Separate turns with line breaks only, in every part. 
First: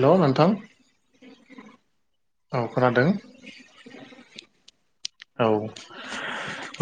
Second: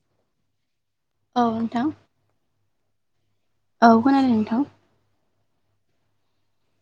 हेल' नोंथां?
औ नोंथां
औ खोनादों।
औ खोनादों नोंथां।
औ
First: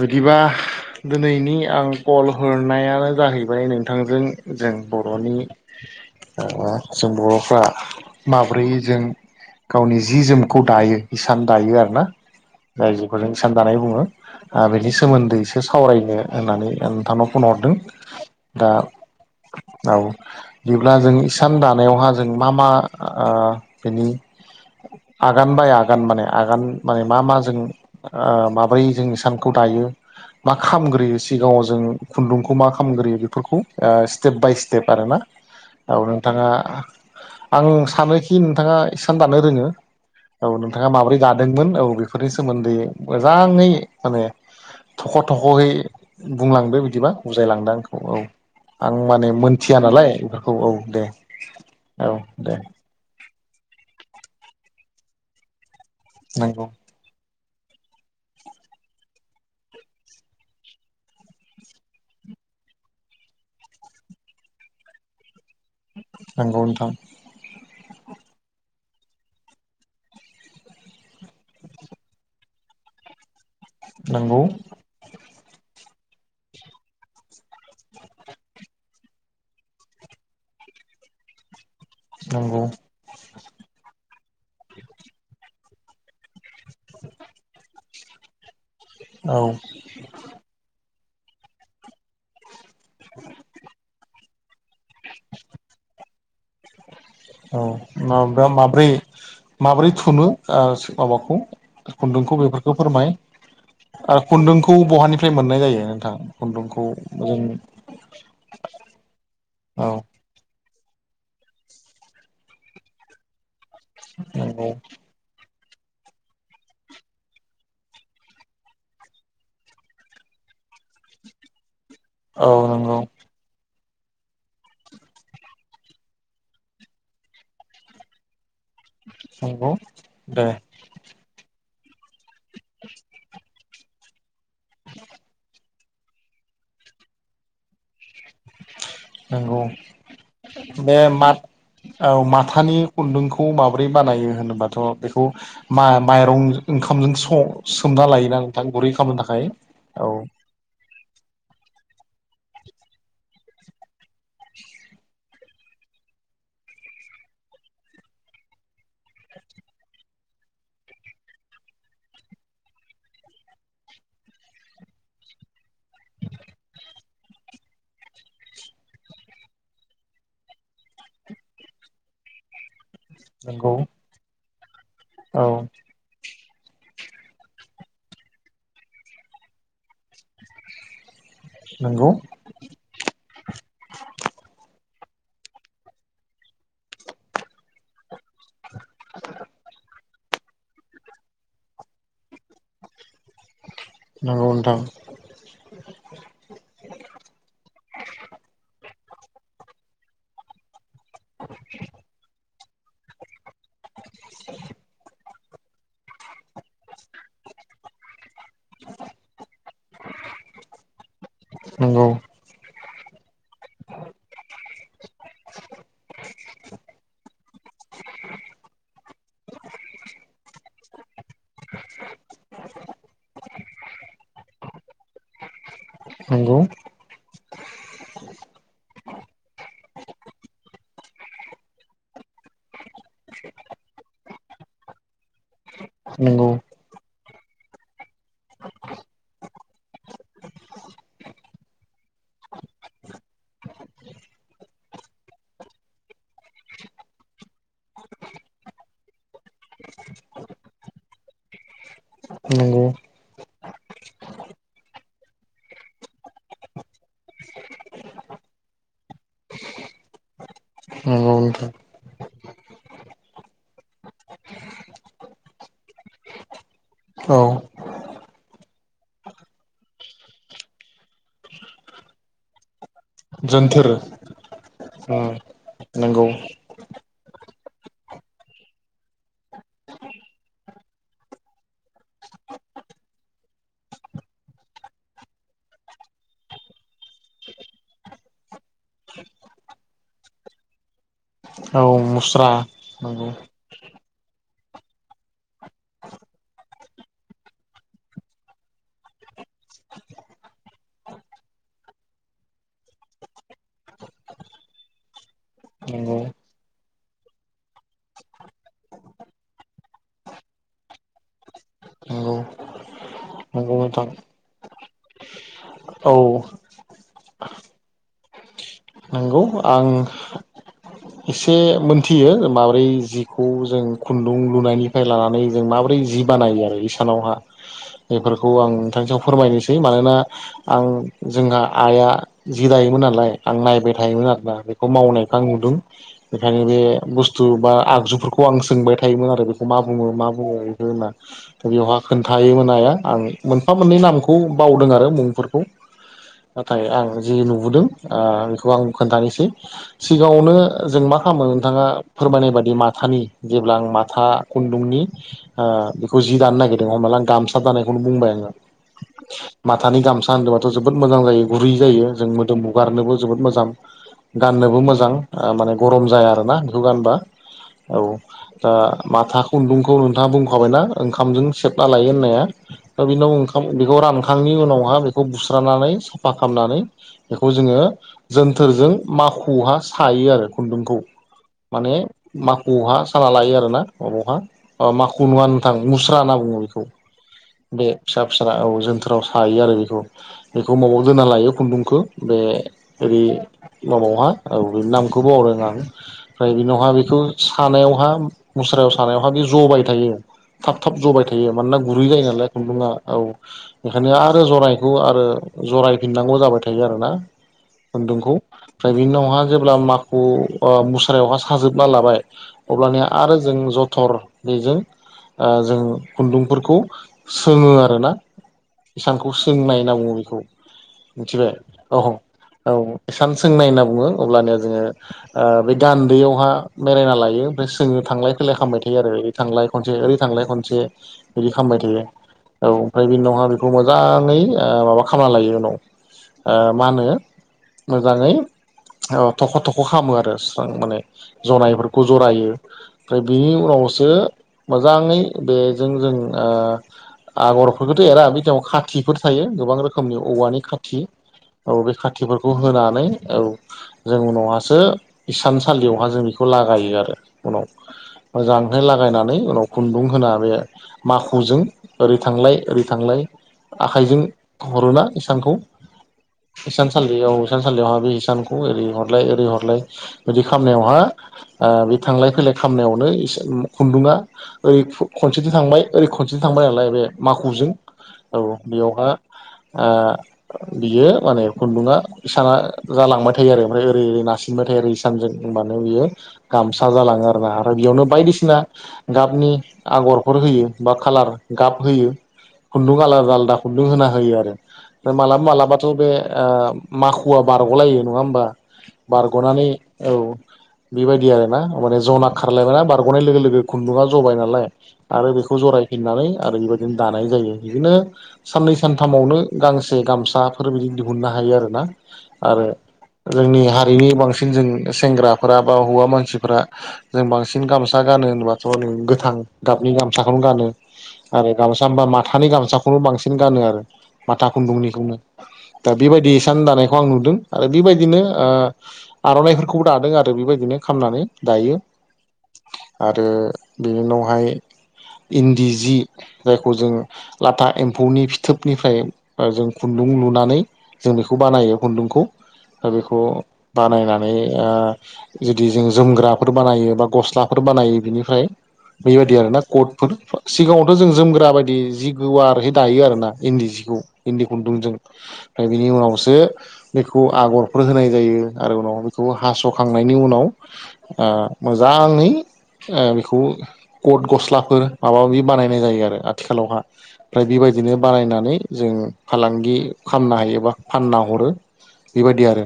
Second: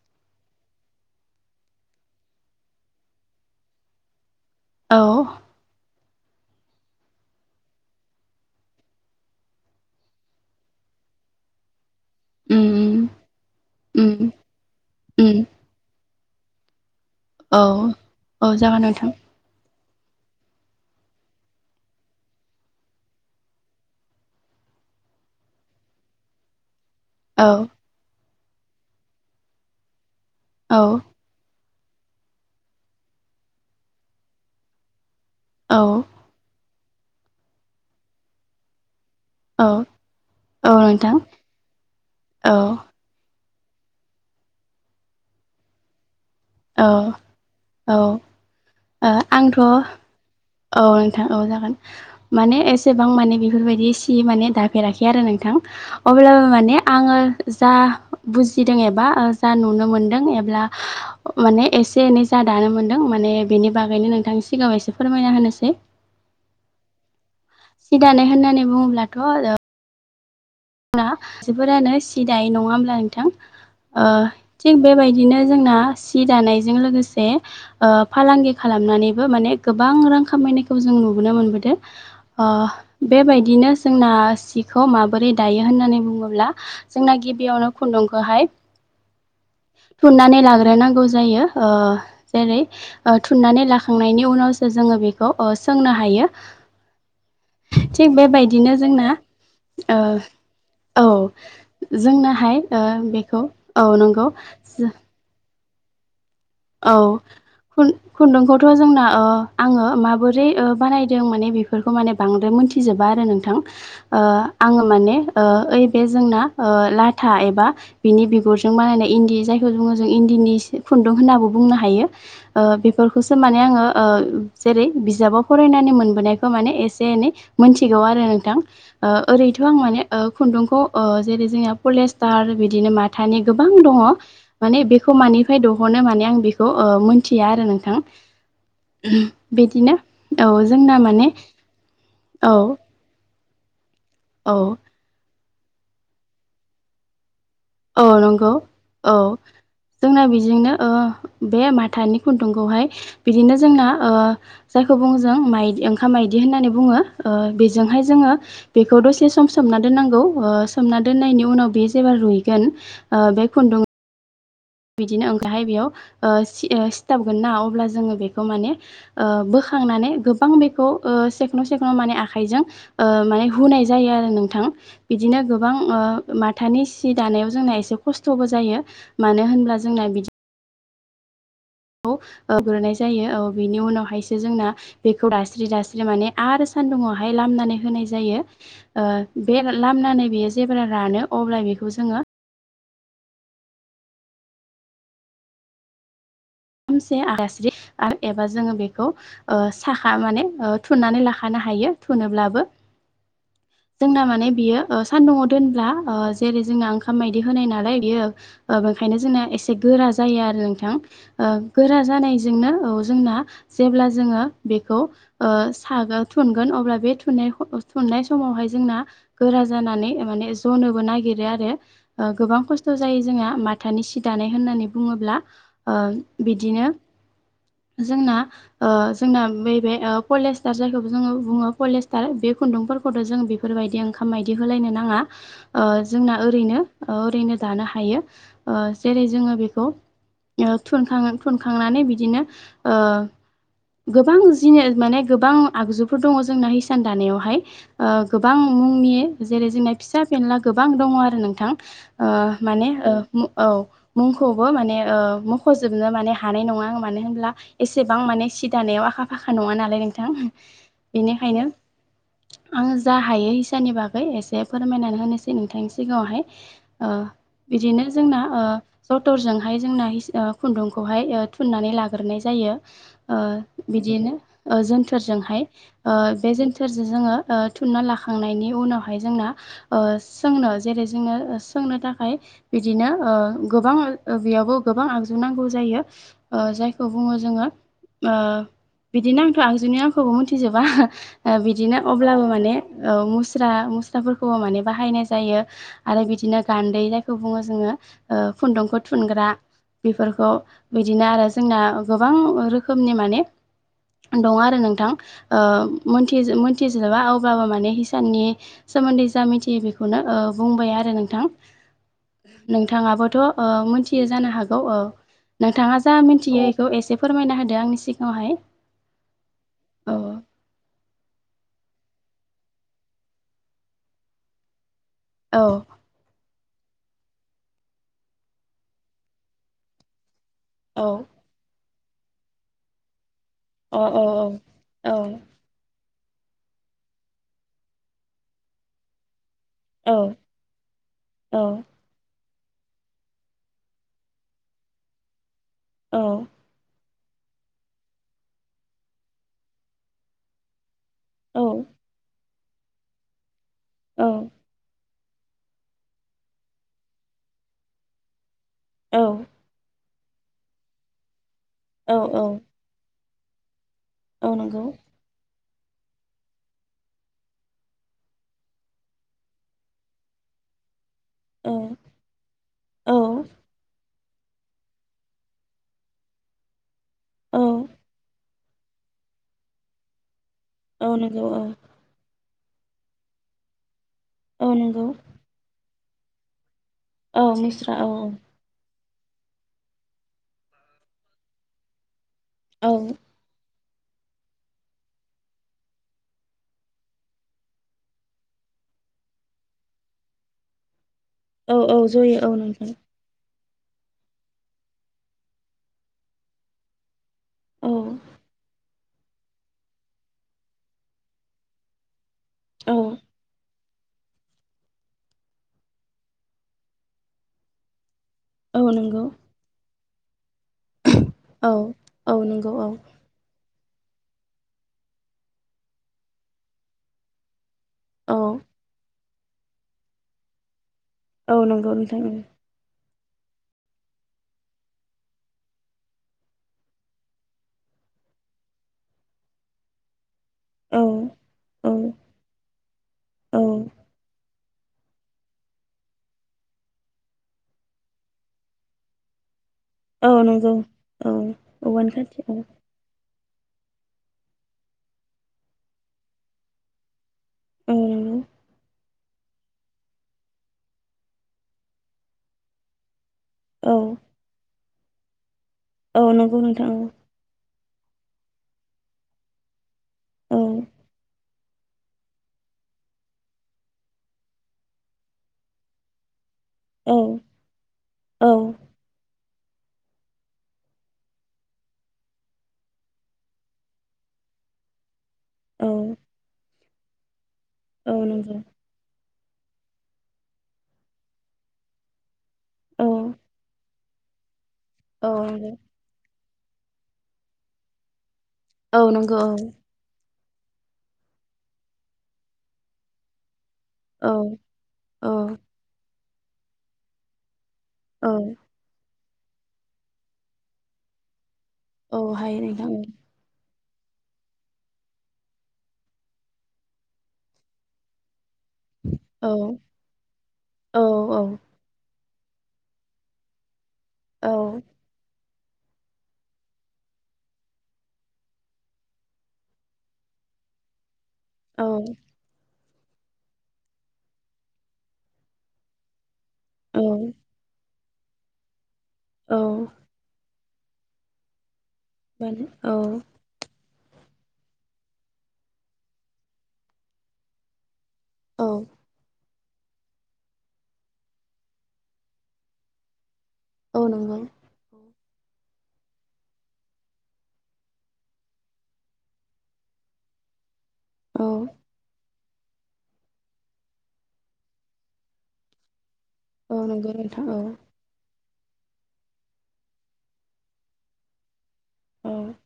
बिदिबा दिनैनि आं कल हरनायानो जाहैबाय नोंथांजों जों
औ
बर'नि ओ जों बर'फ्रा माब्रै जों गावनि जि जोमखौ दायो इसान दायो आरो ना जाय
उम
खौ जों इसान दानाय बुङो
उम
ओ बेनि सोमोन्दै
उम
एसे सावरायनो होननानै आं नोंथांनो फन
औ
हरदों
औ
दा
जागोन नोंथां
औ। बिदिब्ला जों इसान दानायावहा जों मा मा ओ बिनि आगान बाय आगान माने आगान माने मा मा
औ
जों ओ माब्रै जों इसानखौ दायो मा
औ
खालामग्रोयो सिगाङाव जों खुन्दुंखौ मा खालामग्रोयो बेफोरखौ ओ स्टेप बाय स्टेप आरो ना। औ नोंथाङा आं सानोखि नोंथाङा इसान दानो रोङो।
औ
औ, नोंथाङा माबोरै दादोंमोन औ बेफोरनि
औ
सोमोन्दै मोजाङै माने थख' थख'यै बुंलांदो
औ
बिदिबा बुजायलांदो आंखौ औ। आं
ओ
माने
आंथ' औ
मोनथिया नालाय बेफोरखौ औ दे
नोंथां औ जागोन।
औ दे
माने एसेबां माने बे बेफोरबायदि सि माने दाफेराखै आरो नोंथां। अब्लाबो
नंगौ
माने आङो जा बुजिदों एबा ओ जा नुनो मोनदों एब्ला माने एसे एनै जा दानो मोन्दों माने बेनि बागैनो नोंथांनि सिगाङाव एसे फोरमायना होनो
नंगौ नोंथां।
सि दानो होननानै बुङोब्लाथ' ओ आंना जोबोरानो सिदायो नङा होमब्ला नोंथां? ओ
नंगौ
थिग बेबायदिनो जोंना सि दानायजों लोगोसे ओ फालांगि खालामनानैबो माने गोबां रां खामाय बेखिनिखौ जों नुबोनो मोनबोदों।
नंगौ
ओह बेबायदिनो जोंना सिखौ माबोरै दायो होननानै बुङोब्ला जोंना गिबियावनो खुन्दुंखौहाय
औ
थुननानै लाग्रोनांगौ जायो। ओ जेरै ओ थुननानै लाखांनायनि उनावसो जोङो बेखौ ओ सोंनो हायो।
औ
थिग
माबा
बेबायदिनो
माब्रै
जोंना
माबोरै
ओ
थुनो ओ
औ
माबाखौ खुन्दुंखौ
जोंनाहाय
बेफोरखौ
ओ
फोरमाय
बेखौ औ
ओ
नंगौ
खुन्दुंखौ बहानिफ्राय मोननाय जायो नोंथां? खुन्दुंखौ
औ
जों
खुन खुन्दुंखौथ' जोंना ओ आङो
औ
माबोरै ओ बानायदों माने बेफोरखौ माने बांद्राय मोनथिजोबा आरो नोंथां ओ
नंगौ
आङो माने ओ ओइ बे जोंना ओ लाथा एबा बिनि बिगुरजों बानायनाय इन्दि जायखौ बुङो जों इन्दिनि सि खुन्दुं होनाबो बुंनो हायो।
औ
ओ
नंगौ
बेफोरखौसो माने आङो ओ जेरै बिजाबाव फरायनानै मोनबोनायखौ माने एसे एनै मोनथिगौ आरो नोंथां। ओ ओरैथ'
नंगौ
आं माने ओ
दे
खुन्दुंखौ ओ जेरै जोंना पलेस्टार बिदिनो माथानि गोबां दङ' माने बेखौ मानिफ्राय दहनो माने आं बेखौ ओ मोनथिया आरो नोंथां।
नंगौ
बेदिनो औ
बे
जोंना
मा
माने
औ माथानि खुन्दुं खौ माब्रै बानायो
औ
होनोबाथ' बेखौ मा माइरं ओंखामजों स
औ नंगौ औ,
औ
जोंना बेजोंनो ओ बे माथानि खुन्दुंखौहाय बिदिनो जोंना ओ जायखौ बुङो जों माइ ओंखाम माइदि होननानै बुङो ओ बेजोंहाय जोङो बे दसे सम सोमना दोननांगौ। ओ सोमना दोननायनि उनाव बे जेब्ला रुइगोन ओ बे खुन्दुं बिदिनो ओंखहाय बेयाव ओ सि सिथाबगोन ना अब्ला जोङो बेखौ माने ओ बो खांनानै गोबां बेखौ ओ सेख्न' सेख्न' माने आखाइजों ओ माने
नंगौ
हुनाय जायो आरो नोंथां।
औ
बिदिनो गोबां ओ माथानि सि दानायाव जोंना एसे खस्थ'बो जायो। मानो होनब्ला जोंना बिदि
नंगौ
खौ ओ [unintelligible] जायो औ बेनि उनावहायसो जोंना बेखौ दास्रि दास्रि माने आरो सान्दुंङावहाय लामनानै होनाय जानो। ओ बे लामनानै बेयो जेब्ला रानो अब्ला बेखौ जोङो
नंगौ नोंथां।
सामसे आस्रि आरो एबा जोङो बेखौ ओ साखा माने ओ थुननानै लाखानो हायो थुनोब्लाबो जोंना माने बियो ओ सान्दुंआव दोनब्ला ओ जेरै जोंना ओंखाम मायदि होनाय नालाय बेयो ओ ओंखायनो जोंना एसे गोरा जायो आ रो नोंथां। ओ गोरा
नंगौ
जानायजोंनो औ जोंना जेब्ला जोङो बेखौ ओ सागोन थुनगोन बे थुननाय ओ थुननाय स समावहाय जोंना गोरा जानानै माने जनोबो नागिरो आरो गोबां ओ खस्थ' जायो जों हा माथानि सि दानाय होननानै बुङोब्ला। ओ
नंगौ
बिदिनो जोंना ओ जोंना बेै बे पलेस्टार जायखौ जोङो बुङो पलेस्टार बे खुन्दुंफोरखौ खौथ'जों बेफोरबायदि ओंखाम बायदि होलायनो नाङा ओ जोंना
नंगौ
ओरैनो ओ ओरैनो दानो हायो हायो जेरै जोङो बेखौ ओ थुनखां थुनखांनानै बिदिनो ओ गोबां जिनि माने गोबां आगजुफोर दङ जोंना हिसान दानायावहाय ओ गोबां मुंनि जेरै जोंना फिसा फेनला गोबां दङ आरो नोंथां
नंगौ
माने ओ औ मुंखौबो ओ माने ओ मखजोबनो माने हानाय नङा आं मानो होनब्ला एसे एसेबां माने सि दानायाव आखा फाखा नङा नालाय नोंथां
नंगौ
बेनिखायनो
नोंथां
आङो जा हायो हासाननि बागै एसे फोरमायनानै होनोसै नोंथांनि सिगाङावहाय
औ
बिदिनो जोंना ओ जटरजोंहाय जोंना हिसान ओ‌ खुन्दुंखौहाय थुननानै लाग्रोनाय जायो जायो
जोन्थोर
ओ जोनथोरजोंहाय बे जोनथोरजों जोङो ओ थुनना लाखांनायनि उनावहाय जोंना सोंनो जेरै जोङो सोंनो थाखाय बिदिनो ओ गोबां बेयावबो गोबां आगजु नांगौ जायो जायखौ बुङो जों ङो‌ ओ‌‌ बिदिनो‌ आंथ‌‌' आगजुनि‌ नामखौबो मिथिजोबा‌ ओ‌ बिदिनो
औ
अब्लाबो
मुस्रा
माने औ
नंगौ
मुस्रा मुस अ फोरखौबो माने बाहायनाय जायो आरो बिदिनो गान्दै जायखौ बुङो जोङो‌ ओ खुन्दुंखौ थुन थुनग्रा बेफोरखौ बिदिनो आरो जोंना गोबां रोखोमनि माने दं आरो नोंथां ओ
नंगौ
मोनथिजो ओ मोनथि मोनथिजोबा अब्लाबो माने हिसाननि सोमोन्दै जा मिथियो बेखौनो ओ बुंबाय आरो नोंथां
नंगौ
नोंथाङाबोथ' ओ
नंगौ नोंथां
मोनथियो जानो हागौ ओ नोंथाङा
औ
जा मिनथियो बेखौ एसे फोरमायना होदो आंनि सिगाङावहाय
औ आं
औ
एसे मोनथियो माब्रै जिखौ जों खुन्दुं लुनायनि फाय लानानै
औ
जों माबोरै जि बानायो आरो सानावहा बेफोरखौ आं नोंथांनिसायाव फोरमायनोसै मानोना आं
औ
जोंहा आइआ जि दायोमोन नालाय आं नायबाय
अ औ
थायोमोन आरोना बेखौ
औ
मावनायखौ आं नुदों बेखायनो बे बुस्थु बा आगजुफोरखौ आं सोंबाय थायोमोन आरो बे मा बुङो
औ
मा बुङो इखो होनना
औ
इयावहा नोंथां थायोमोन हाया आं मोनफा मोननै नामखौ बावदों आरो मुंफोरखौ
औ
नाथाय आंङो जि नुबोदों आ बेखौ आं खोन्थानोसै सिगाङावनो जों मा खालामो
औ
नोंथाङा फोरमायनाय बादि माथानि जेब्ला आं
औ
माथा खुन्दुंनि ओ बेखौ जि दानो नागिरदों हमनाला आं गामसा दानायखौनो बुंबाय आङो माथानि गामसा होनदोबाथ जोबोद मोजां जायो गुरै जायो
औ
जों
औ
मोदोम हुगारनोबो जोबोद मोजां
औ
गाननोबो
नंगौ
मोजां माने ओ गरम जाया आरोना बेखौ गानबा औ दा माथा खुन्दुंखौ नोंथाङा बुंखाबायना ओंखामजों
औ
सेबना लायो होननाया दा
औ
बेनाव ओंखाम बेखौ ओंखाम खांनि उनावहा बेखौ बुस्रानानै साफा खामनानै बेखौ
औ
जोङो बोथोरजों माखुहा सायो आरो खुन्दुंखौ
औ नंगौ औ
माने माखुवहा साना लायो आरो ना अबावहा
औ नंगौ
माखु नङा नोंथां मुस्रा होनना बुङो बेखौ
औ
बे
मुस्रा औ
फिसा फिसा औ जोन्थो थोराव सायो आरो बेखौ बेखौ मबाव दोनना लायो खुन्दुंखो बे
औ
ओरै [unintelligible] औ बे नामखौ बावदों आं ओमफ्राय बिनावहा बेखौ सानायावहा मुस्रायाव सानायावहा बे जबाय थायो थाब थाब जबाय थायो
औ
मानोना
औ
गुरै जायो
जयो
नालाय
औ
खुन्दुआ
नोंथां
औ बेखायनो आरो जराइखौ आरो जरायफिननांगौ जाबाय थायो आरोना
औ
खुन्दुंखौ ओमफ्राय बि उनावहा जेब्ला माखखौ मुस्रायावहा साजोबना लाबाय
औ
अब्लानि आरो जों ज थर बेजों ओ जों खुन्दुंफोरखौ सोङो आरोना
औ नंगौ
हिसानखौ सोंनाय होनना बुङो बेखौ मिथिबाय औ औ हिसान सोंनाय होनना बुङो अब्लानिया जोङो ओ बे गान्दैयावहा मेरायना लायो ओमफ्राय जोङो थांलाय
औ
फैलाय खालामबाय थायो आरो ओरै थांलाय खनसे ओरै थांलाय खनसे बिदि
औ
खालामबाय
नंगौ
थायो
नोंथां
औ ओमफ्राय बिनि उनावहा बेखौ मोजाङै ओ माबा खालामना लायो उनाव ओ मा होनो मोजाङै थख' थख' खालामो आरो माने
औ औ
जनायफोरखौ जरायो ओमफ्राय बिनि
औ
उनावसो मोजाङै बेजों जों ओ आगरफोरखौथ' एरा बिव खाथिफोर थायो गोबां रोखोम रोखोमनि
औ
औवानि
नंगौ
खाथि औ बे
औवानि खाथि
खाथिफोरखौ
औ
होनानै औ जों उनावहासो इसानसालियावहा जों बेखौ लागायो आरो उनाव
औ नंगौ
मोजांहै लागायनान उनाव खुन्दुं होना बे माखुजों ओरै थांलाय ओरै थांलाय
औ
आखाइजों हरोना इसानखौ
औ नंगौ
इसान
नोंथां
सालियाव थानसालियावहा बे हिसानखौ ओरै हरलाय ओरै हरलाय बिदि
औ
खालामनायावहा ओ बे थांलाय फैलाय खामनायावनो इस खुन्दुङा ओरै खनसेथि थांबाय ओरै खनसे थांबाय नालाय बे
औ
माखुजों औ बेयावहा ओ बियो माने खुन्दुङा इसाना जालांबाय था [unintelligible] ओफ्राय ओरै नासिनबाय थायो सानजों माने
औ
बेयो गामसा जालाङो आरो ना बेयावनो
औ नंगौ
बायदिसिना गाबनि आगरफोर होयो बा कालार गाब होयो खुन्दुं
औ
आलादा आलादा खुन्दुं होना होयो आरो
औ
मालाबा
नंगौ
मालाबाथ' बे ओ माखुवा बारग'लायो नङा होमबा
औ नंगौ
बारग'नानै औ बेबायदि आरो ना माने जना खारलायबाय ना बारग'नाय लोगो लोगो खुन्दुङा जबाय
औ
नालाय आरो
औ
बेखौ जरायफिननानै आरो बेबायदिनो दानाय जायो। बिदिनो
औ
साननै सानथामावनो गांसे गामसाफोर बिदि दिहुननो हायो आरो ना
औ हायो
आरो
नोंथां
जोंनि हारिनि बांसिन जों सेंग्राफोरा बा हौवा मानसिफोरा जों बांसिन गामसा गानो [unintelligible] गोथां
औ
गाबनि गामसाखौनो गानो
औ औ
आरो गामसा होनबा मा माथानि गामसाखौनो बांसिन गानो आरो माथा
औ
खुन्दुंनिखौनो दा बेबायदिसान दानायखौ आं नुदों आरो बेबायद बिदिनो ओ आर'नाइफोरखौबो दादों आरो बेबायदिनो खालामनानै दायो।
औ
आरो बेनि उनावहाय इन्दि जि जायखौ जोंङो
औ
लाथा एम्फौनि फिथोबनिफ्राय
औ
जों खुन्दुं लुनानै जों बेखौ बानायो खुन्दुंखौ
मानो
दा
औ
बेखौ बानायनानै ओ जुदि जों जोमग्राफोर बानायो बा गस्लाफोर बानायो बिनि ओमफ्राय
औ
बेबायदि आरोना कटफोर सिगाङावथ' जों जोमग्रा बायदि जि गुवारहै दायो आर ना इन्दि
औ
जिखौ
नंगौ
इन्दि खन्दुं जों ओमफ्राय बिनि उनावसो बेखौ आगर फोर होनाय जायो आरो उनाव बेखौ हास'खांनायनि उनाव ओ
औ
मोजाङै ओ बेखौ कट गस्लाफोर माबा माबि बानायनाय जायो आरो आ
औ
आथिखालावहा
नंगौ
ओमफ्राय
नोंथां औ
बेबायदिनो बानायनानै जों फालांगि खालामनो हायोबा फानना हरो
औ
बेबायदि आरो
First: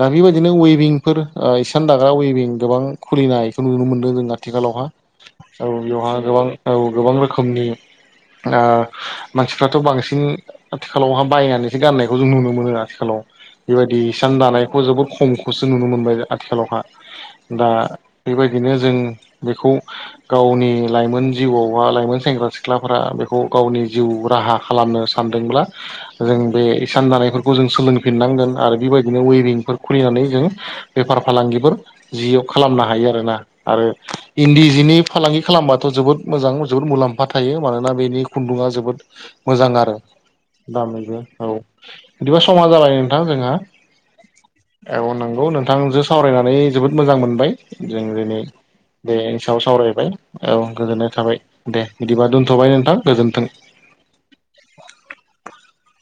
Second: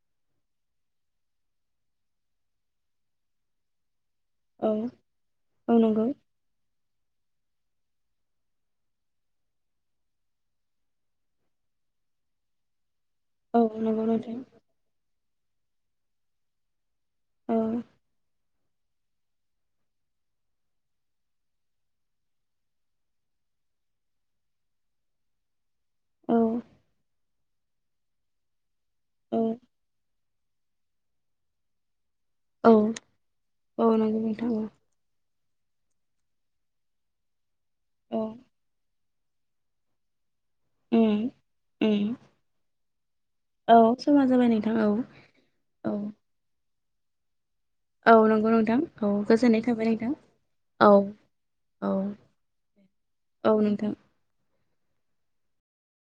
दा बेबायदिनो उइभिंफोर इसान दाग्रा उइभिं गोबां खुलिनायखौ नुनो मोनदों जों
औ
आथिखालावहा औ बेवहा गोबां औ गोबां रोखोमनि ओ मानसिफ्राथ' बांसिन आथिखालावहा बायनानैसो गाननायखौ जों नुनो मोनो आथिखालाव
औ नंगौ नोंथां
हिसान दानायखौ जोबोद खमखौसो नुनो मोनबाय आथिखालावहा
औ
दा बेबायदि बिनो जों बेखौ गावनि लाइमोन जिउआव बा लाइमोन सेंग्रा सिख्लाफोरा बेखौ गावनि जिउ राहा खालामनो सानदोंब्ला।
औ
जों बे इसान जानायफोरखौ जों सोलोंफिननांगोन आरो बेबाय दिनो
औ
अइबिंफोर खुलिनानै जों बेफार फालांगिफोर। जियाव
औ
खालामनो हायो आरो ना आरो
औ नंगौ नोंथां औ
इन्दि जिनि फालांगि। खालामबाथ' जोबोद मोजां जोबोद मुलाम्फा थायो मानोना बेनि
औ
खुन्दुङा जोबोद मोजां आरो। दामिबो
उम
औ
उम
बिदिबा समा जाबाय नोंथां जोंहा।
औ समा जाबाय नोंथां
औ नंगौ
औ
नोंथांजो सावरायनानै जोबोद मोजां मोनबाय। जों
औ
दिनै
नंगौ नोंथां औ
बेनि
गोजोननाय
सायाव
थाबाय
सावरायबाय
नोंथां
औ गोजोननाय थाबाय दे
औ
बिदिबा दोन्थ'बाय। नोंथां गोजोन्थों।
औ नोंथां